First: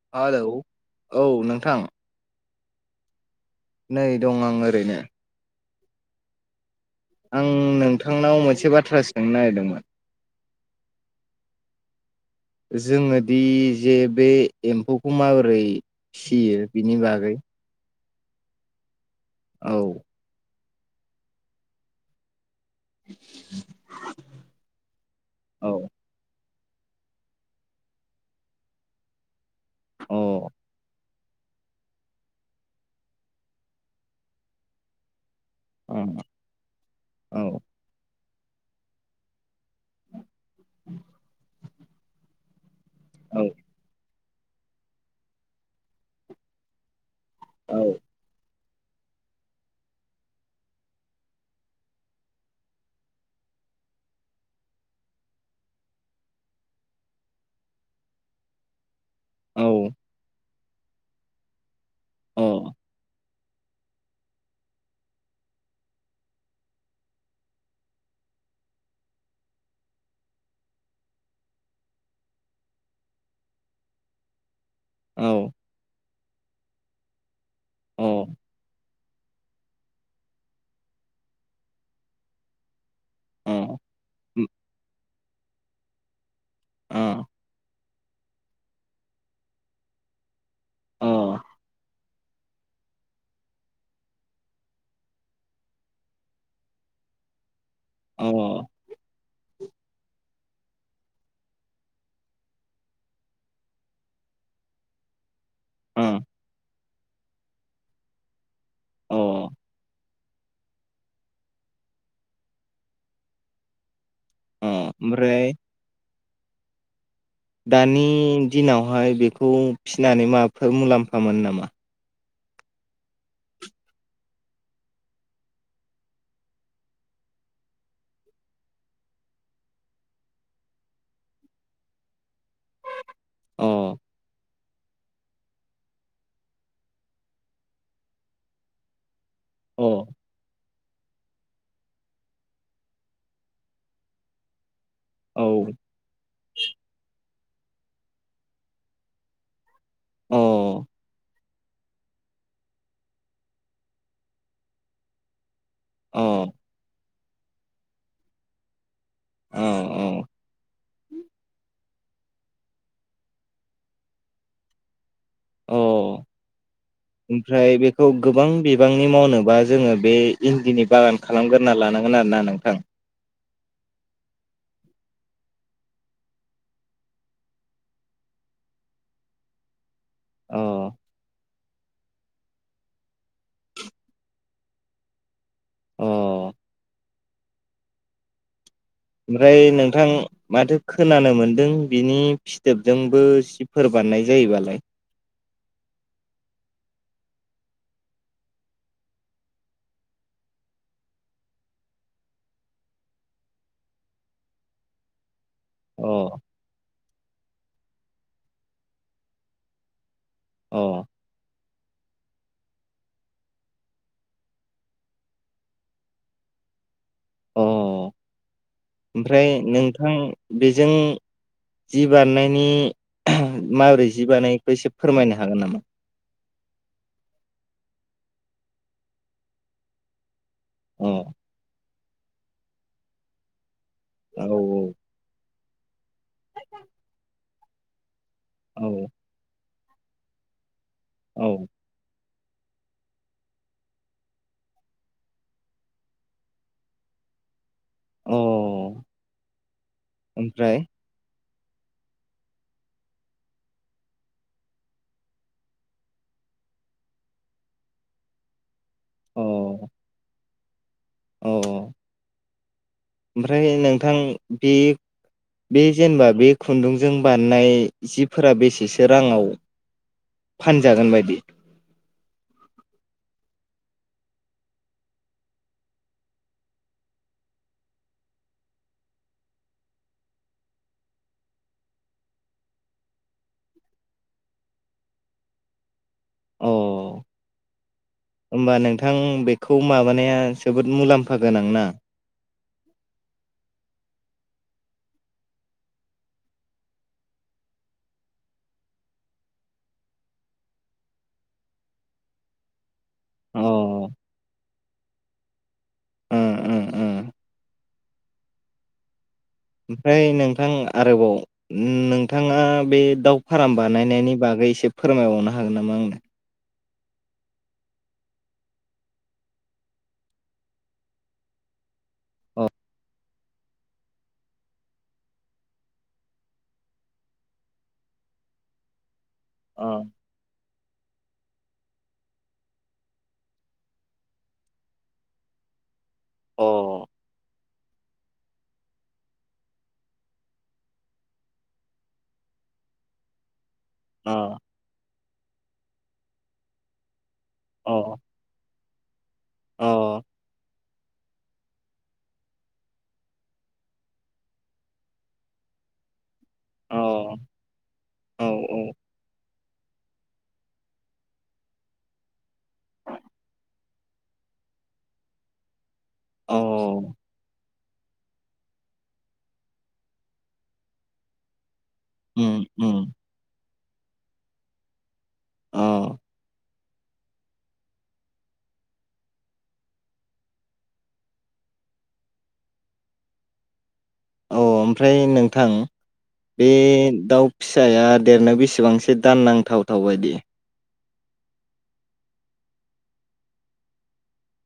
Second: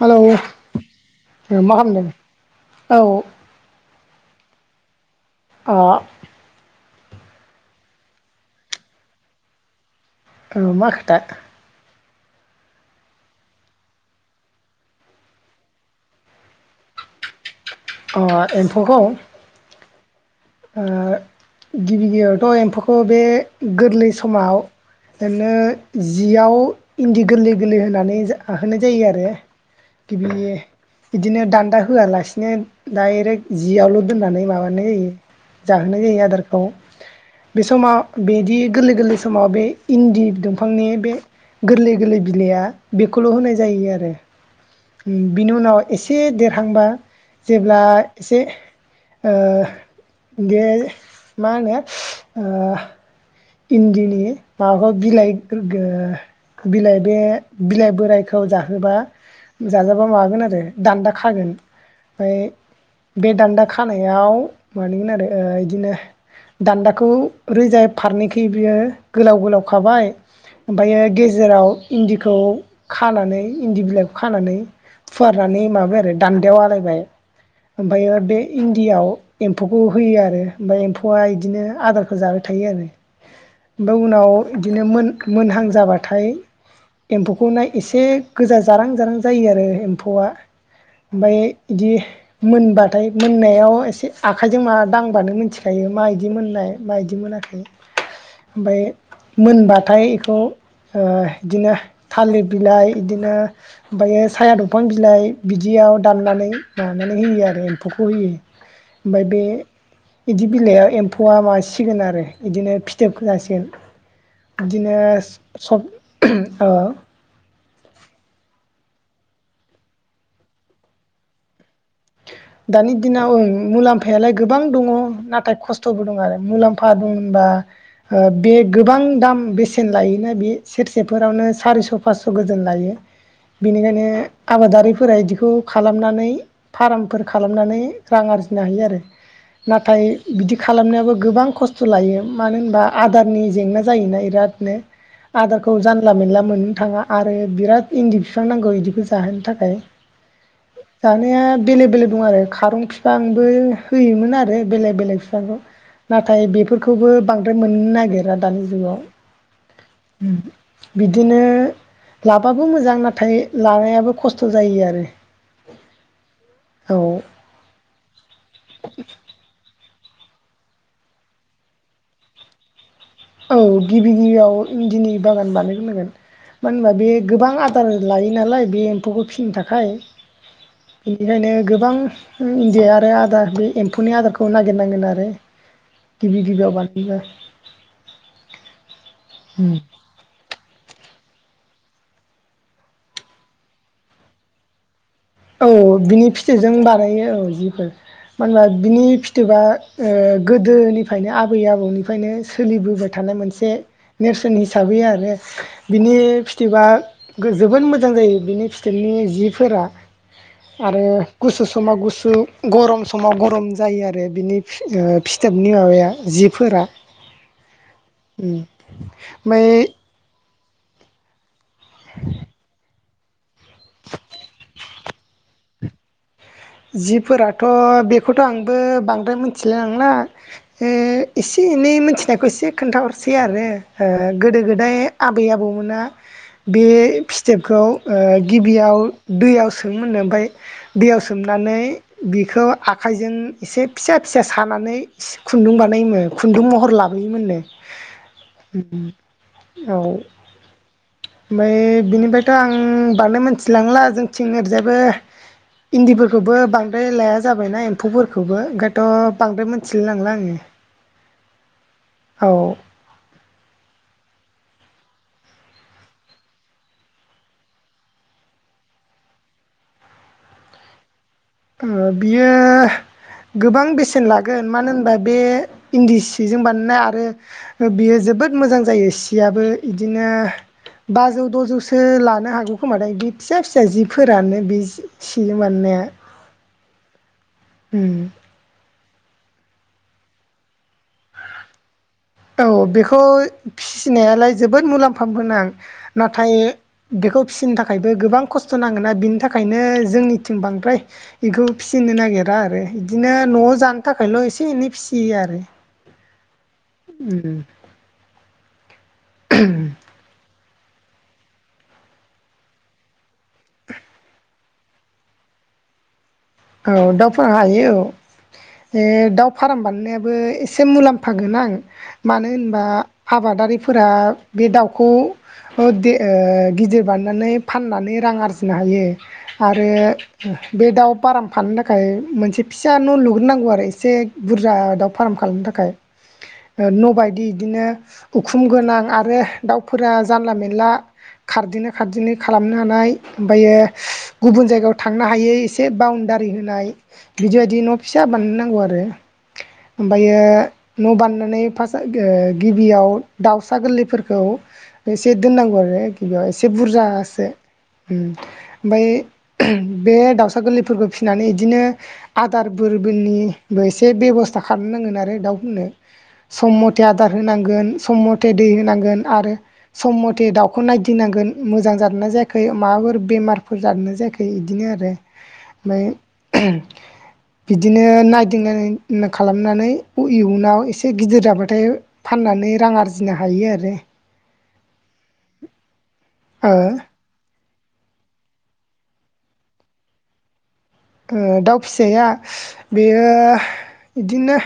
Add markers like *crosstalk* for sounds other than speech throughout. Hello hello औ नोंथां मा खालामदों औ। नै दं आं ओरैनो। ओ। आं नोंथांनाव मोनसे बाथ्रा सोंनो नागिरदोंमोन। औ मा खोथा। *inaudible* जोङोदि जे बे एम्फौखौ माबोरै फियो बिनि बागै। अ एम्फौखौ। औ। गिबि गिबियावथ'। एफुखौ बे गोरलै समाव ओरैनो औ जियाव। इन्दि गोरलै गोरलै होनानै जाहोनाय जायो आरो अ औ गिबि। बिदिनो दान्दा होआलासिनो दायरेक्ट जियावल' दोननानै माबानाय जायो। जाहोनाय औ जायो आदारखौ औ बे समाव बिदि गोरलै गोरलै समाव बे इन्दि दंफांनि बे गोरलै गोरलै बिलाइआ। बेखौल' औ होनाय जायो आरो बिनि उनाव एसे देरहांबा। अ जेब्ला एसे ओ। दे मा होनो आ। इन्दिनि माबाखौ बिलाइ बिलाइ बे बिलाइ बोरायखौ जाहोबा। औ अ जाजाबा मागोन आरो दान्दा खागोन ओमफ्राय अ बे दान्दा खानायाव मानगोन आरो बिदिनो दान्दाखौ रोजा फारनैखै बियो गोलाव गोलाव खाबाय। ओमफ्रायो गेजेराव इन्दिखौ खानानै इन्दि बिलाइखौ खानानै। अ फुवारनानै माबाय आरो दान्देायाव आलायबाय। ओफायो बे इनडियाआव एम्फौखौ होयो आरो ओमफ्राय एम्फौआ बिदिनो आदारखौ जाबाय थायो आरो। ओमफाय उनाव इदिनो मोन मोनहां जाबाथाय अ एम्फौखौ नाय एसे गोजा जारां जारां जायो आरो एम्फौआ। ओमफाय इदि मोनबाथाय मोननायाव एसे आखाइजों माबा दांबानो मोनथिखायो। मा इदि मोननाय मा इदि मोनाखै अ ओमफाय मोनबाथाय इखौ ओ इदिनो थालिर बिलाइ इदिनो ओमफायो साया दंफां बिलाइ बिदियाव अ दाननानै मानानै होयो आरो एम्फौखौ होयो ओमफाय बे इदि बिलाइयाव एम्फौआ मासिगोन आरो इदिनो फिथोबखो जासिगोन। दिनो ओमफ्राय सब ओ। *unintelligible* हाय बेखौ फिसिनानै माबाफोर मुलाम्फा मोन नामा। दानि दिनाव ओं मुलाम्फायालाय गोबां दङ नाथाय खस्थ'बो दं आरो मुलाम्फा दं होनबा ओ बे गोबां दाम बेसेन लायोना बे सेरसेफोरावनो सारिस' फासस' *unintelligible* लायो अ बेनिखायनो आबादारिफोरा बिदिखौ खालामनानै फार्म फोरबो खालामनानै रां आरजिनो हायो आरो नाथाय अ बिदि खालामनायाबो गोबां खस्थ' लायो मानो होनबा आदारनि जेंना जायोना इरादनो। औ आदारखौ जानला मेनला मोननो थाङा आ बिराद इन्दि बिफां नांगौ इदिखौ जाहोनो थाखाय अ *unintelligible* *unintelligible* दं आरो खारुं फिफांबो होयोमोन आरो बेलेग- बेलेग फिफांखौ। औ नाथाय बेफोरखौबो बांद्राय मोननो नागिरा दानि औ जुगाव। बिदिनो लाबाबो मोजां नाथाय लानायाबो खस्थ' जायो आरो। औ औ ओमफ्राय बेखौ गोबां बिबांनि मावनोबा जोङो बे इन्दिनि बागान खालामग्रोना लानांगोन आरोना नोंथां। औ गिबि गिबियाव इन्दिनि बागान बानायग्रोनांगोन। मानो होनबा बे गोबां आदार लायो नालाय बे एम्फौखौ फिनो थाखाय। अ बेनिखायनो गो बां इन्दि आरो आदार बे एम्फौनि आदारखौ नागिरनांगोन आरो। अ गिबिगिबियाव *unintelligible* ओमफ्राय उम नोंथां माथो खोनानो मोनदों बिनि फिथोबजोंबो जिफोर बानाय जायोबालाय। औ बिनि फिथजों बानायो औ जिफोर। मानो होनबा बिनि फिथोबा ओ गोदोनिफायनो आबै आबौनिफायनो सोलिबोबाय था नाय मोनसे नेरसोन हिसाबै आरो बिनि अ फिथोबा गो जोबोद मोजां जायो बिनि फिथोबनि जिफोरा। आरो अ गुसु समाव गुसु गरम समाव गरम जायो आरो बिनि ओ फिथोबनि माबाया जिफोरा। अ उम ओमफ्राय ओमबाय नोंथां बेजों जि बानायनायनि माबोरै जि बानायो इखो एसे फोरमायनो हागोन नामा। जिफोराथ' बेखौथ' आंबो बांद्राय मिथिलाय लांला ए अ एसे एनै मोनथिनायखौ एसे खोन्थाहरसै आरो। ओ औ गोदो -गोदाय आबै आबौमोना बे फिथोबखौ ओ औ गिबियाव दैयाव सोमोमोननो ओमफाय दैयाव औ सोमनानै बिखौ आखाइजों एसे फिसा -फिसा सानानै खुन्दुं बानायोनो खुन्दुं महर लाबो योमोननो अ उम औ ओमफ्राय ओमफाय बिनिफ्रायथ' आं बांद्राय मोनथिलांला जोंनिथिं ओरैजाबो इन्दिफोरखौबो बांद्राय लाया जाबायना एम्फौफोरखौबो ओंखायथ' बांद्राय मोनथिलाय लांला आङो। औ अ औ ओमफ्राय नोंथां बे बे जेनेबा बे खुन्दुंजों बानायनाय जिफोरा बेसेसो राङाव फानजागोन बायदि? ओ बियो गोबां बेसेन लागोन मानो होनबा बे इन्दि सिजों बानायनाय आरो बियो जोबोद मोजां जायो सियाबो इदिनो बाजौ द'जौसो लानो हागौ खोमाथाय बे फिसा फिसा जिफोरानो बे सिजों बानायनाया । अ । होमबा नोंथां बेखौ माबानाया जोबोद मुलाम्फा गोनां ना? औ बेखौ फि सिनायालाय जोबोद मुलाम्फा गोनां नाथाय बेखौ फिसिनो थाखायबो गोबां खस्थ' नां गोना बिनि थाखायनो जोंनिथिं बांद्राय बेखौ फिसिनो नागिरा आरो । बिदिनो न'आव जानो ओं थाखायल' एसे एनै फिसियो आरो । ओं ओं उम । ओमफ्राय नोंथां आरोबाव नोंथाङा बे दाउ फार्म बानायनायनि बागै एसे फोरमायबावनो हागोन नामा आंनो? औ दाउ फार हायो औ जे दाउ फार्म बानायनायाबो एसे मुलाम्फाागोनां मानो अ होनबा आबादारिफोरा बे दाउखौ ओ दे ओ गिदिर बानायनानै फाननानै रां आरजिनो हायो आरो अ ओ बे दाउ फाराम फानो थाखाय मोनसे फिसा न' लुग्रोनांगौ आरो एसे बुरजा दाउ फार्म खालामनो थाखाय ओ न' अ बायदि बिदिनो उखुम गोनां आरो दाउफोरा जानला मेनला खारदिनो खारदिनो खालामनो हानाय ओमफ्रायो गुबुन जायगायाव थांनो हायै एसे बाउण्डारि होनाय बिदि बायदि अ न' फिसा बानायनांगौ आरो अ ओमफ्रायो न' बानायनानै फास ओ गिबियाव दाउसा गोरलैफोरखौ एसे दोननांगौ आरो बेयाव एसे अ बुरजासो ओम औ ओमफ्राय बे दाउ सा गोरलैफोरखौ फिसिनानै बिदिनो आदार फोरनिबो एसे बेब'स्था खालामनांगोन आरो दाउफोरनो सम मथे औ आदार होनांगोन सम मथे दै होनांगोन आरो सम मथे दाउखौ नायदिनांगोन मोजां जादोंना उम जायाखै उम माबाफोर बेमारफोर जादोंना जायाखै बिदिनो आरो अ ओमफ्राय *inaudible* बिदिनो नायदिंनाय खालामनानै इयुनाव एसे गिदिर जाबाथाय फानना नै रां आरजिनो हायो आरो औ ओमफ्राय नोंथां बे ओ दाउ फिसाया देरनायाव बेसेबांसो दाननांथावथाव बायदि? ओ दाउ फिसाया बेयो बिदिनो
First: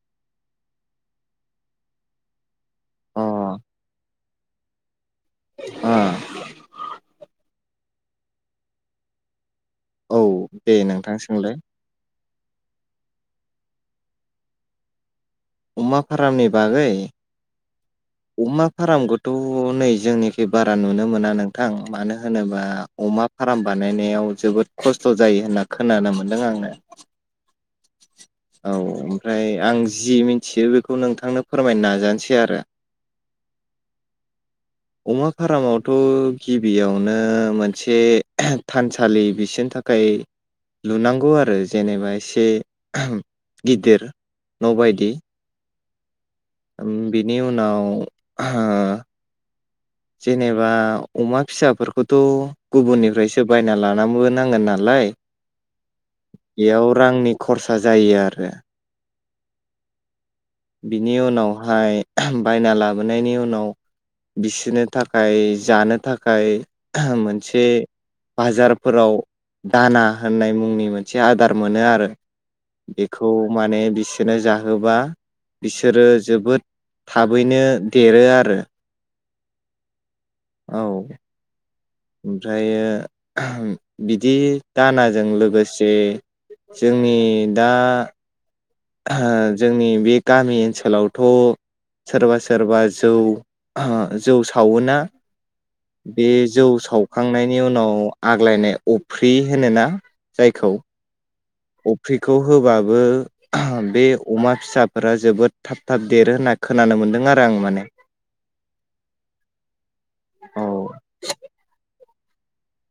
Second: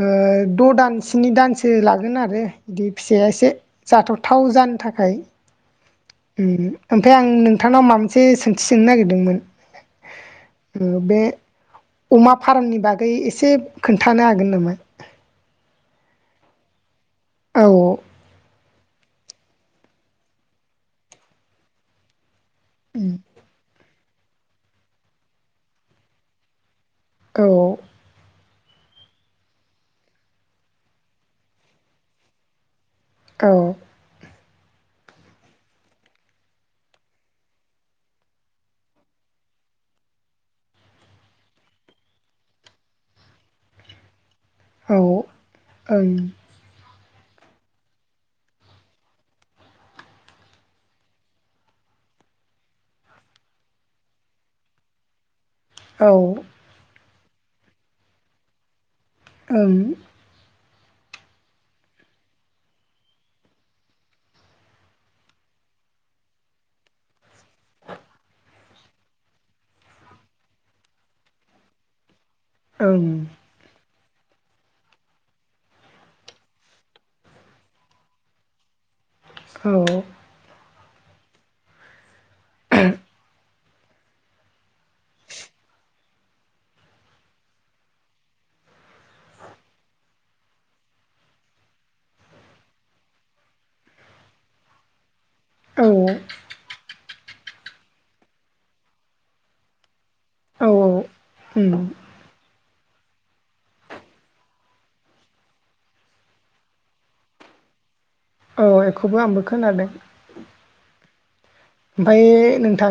ओ द' दान स्नि दानसो लागोन आरो बिदि अ फिसाया एसे जाथावथाव जानो थाखाय ओम ओमफ्राय आं नोंथांनाव माबा मोनसे सोंथि सोंनो नागिरदोंमोन? औ दे ओ नोंथां बे सोंलाय अमा फार्मनि बागै एसे खोन्थानो हागोन नामा? अमा फारामनि बागै औ अमा फार्मखौथ' नै जोंनिखि बारा नुनो मोना नोंथां मानो हो होनोबा अमा फार्म बानायनायाव जोबोद खस्थ' जायो होनना खोनानो मोन्दों आङो औ औ ओमफ्राय आं जि मिथियो बेखौ नोंथांनो फोरमायनो नाजानोसै आरो औ *inaudible* अमा फारामावथ' गिबियावनो मोनसे थानसालि बिसोरनि था खाय लुनांगौ आरो जेनेबा एसे गिदिर न' बायदि ओं उम बिनि उनाव ओ जेनेबा अमा फिसाफोरखौथ' गुबुननिफ्रायसो बायना लानाबोनांगोन नालाय औ बेयाव रांनि खरसा जायो आरो ओं बिनि उनावहाय बायना लाबोनायनि उनाव बिसोरनो थाखाय जानो थाखाय मोनसे बाजारफोराव दाना होननाय मुंनि मोनसे आदार मोनो आरो ओं बेखौ माने बिसोरनो जाहोबा बिसोरो जोबोद थाबैनो देरो आरो औ औ ओमफ्राय बिदि दानाजों लोगोसे जोंनि दा ओ जोंनि बे गामि ओनसोलावथ' सोरबा सोरबा जौ जौ सावोना । औ बे जौ सावखांनायनि उनाव आग्लायनाय अफ्रि होनोना औ जायखौ उम अफ्रिखौ होबा बो बे अमा फिसाफोरा जोबोद थाब थाब देरो होनना खोनानो मोनदों आरो आं माने । औ बेखौबो आंबो खोनादों । औ ओमफाय नोंथां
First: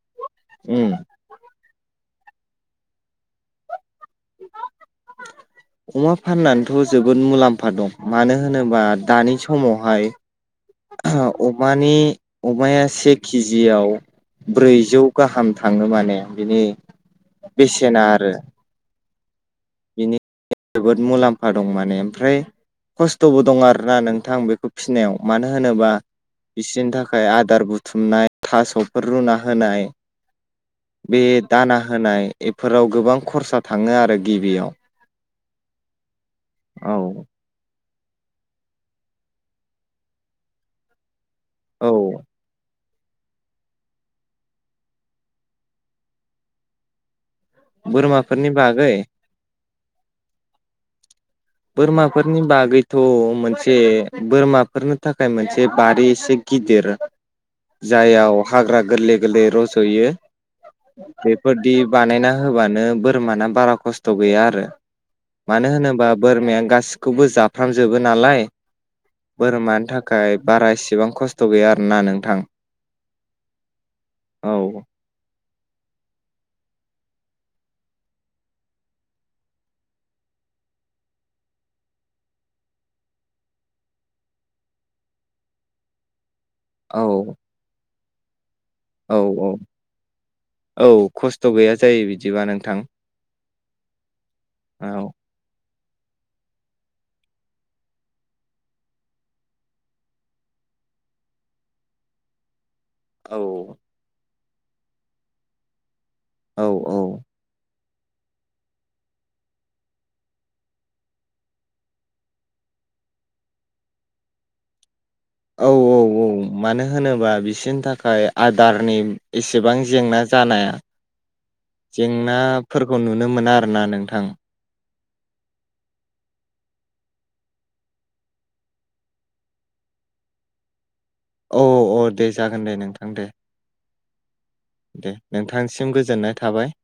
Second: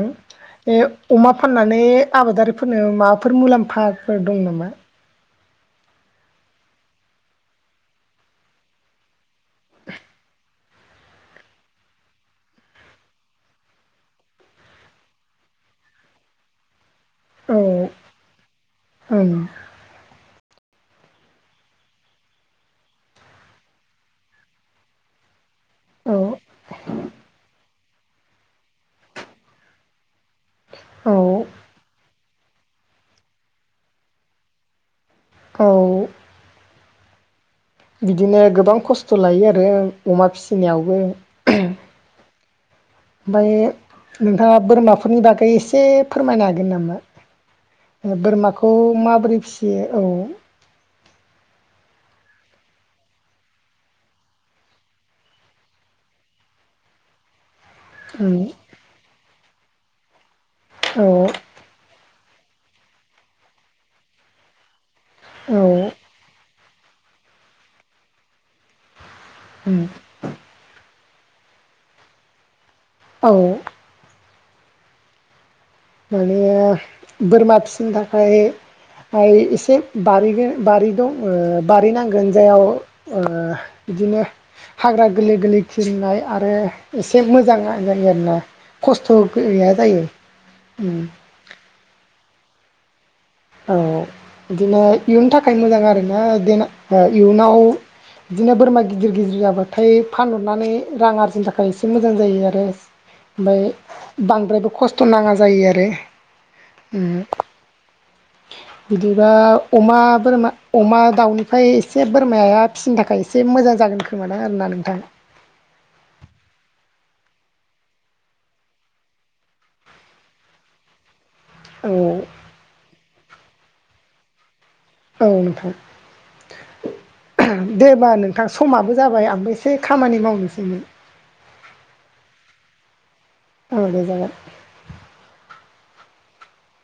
ए उम अमा फानना नै आबादारिफोरनो माबाफोर मुलाम्फाफोर दं नामा । अमा फाननानैथ' जोबोद मुलाम्फा दं मानो होनोबा दानि समावहाय अमानि अमाया से के जि आव ब्रैजौ गाहाम थाङो माने बिनि ओं बेसेना आरो । औ बिनि जोबोद मुलाम्फा दं माने ओमफ्राय खस्थ'बो दं आरोना नोंथां बेखौ फिसिनायाव मानो होनोबा औ बिसोरनि थाखाय आदार बुथुमनाय थास'फोर रुना होनाय औ बे दाना होनाय इफोराव गोबां खरसा थाङो आरो गिबियाव । औ औ बिदिनो गोबां खस्थ' लायो आरो अमा फिसिनायावबो । औ ओमफ्राय नोंथाङा बोरमाफोरनि बागै एसे फोरमायनो हागोन नामा? बोरमाफोरनि बोरमाखौ बागै माबोरै फिसियो औ बोरमाफोरनि बागैथ' मोनसे बोरमाफोरनो थाखाय मोनसे बारि एसे गिदिर जाययाव उम हाग्रा गोरलै गोरलै रज'यो औ बेफोरदि बानायना होबानो बोरमाना बारा खथ' गैया आरो औ मानो होनोबा बोरमाया गासिखौबो जाफ्रामजोबो नालाय उम बोरमानि थाखाय बारा इसेबां खस्थ' गैया आरोना नोंथां । औ औ माने बोरमा फिसिनो थाखाय एसे बारि बारि दं ओ बारि नांगोन जायाव ओ बिदिनो हाग्रा गोरलै गोरलै खिनाय आरो औ एसे मोजां आ जायो आरोना खस्थ' औ औ गैया जायो । औ खस्थ' गैया जायो बिदिबा नोंथां । औ औ बिदिनो इयुनि थाखाय मोजां आरोना इयुनाव बिदिनो बोरमा गिदिर गिदिर जाबाथाय फानहरनानै रां आरजिनो थाखाय एसे मोजां जायो आरो औ ओमबाय बांद्रायबो खस्थ' नाङा जायो आरो । औ औ बिदिबा अमा बोरमा अमा दाउनिफाय एसे बोरमाया फिसिनो थाखाय एसे मोजां जागोन खोमादां आरो ना नोंथां । औ औ औ औ मानो होनोबा बिसोरनि थाखाय आदारनि एसेबां जेंना जानाया । औ जेंनाफोरखौ नुनो मोना आरोना नोंथां । औ नोंथां । दे होमबा नोंथां समाबो जाबाय आंबो एसे खामानि मावनोसैमोन । औ औ दे जागोन दे नोंथां दे औ दे जागोन दे नोंथां सिम गोजोननाय थाबाय।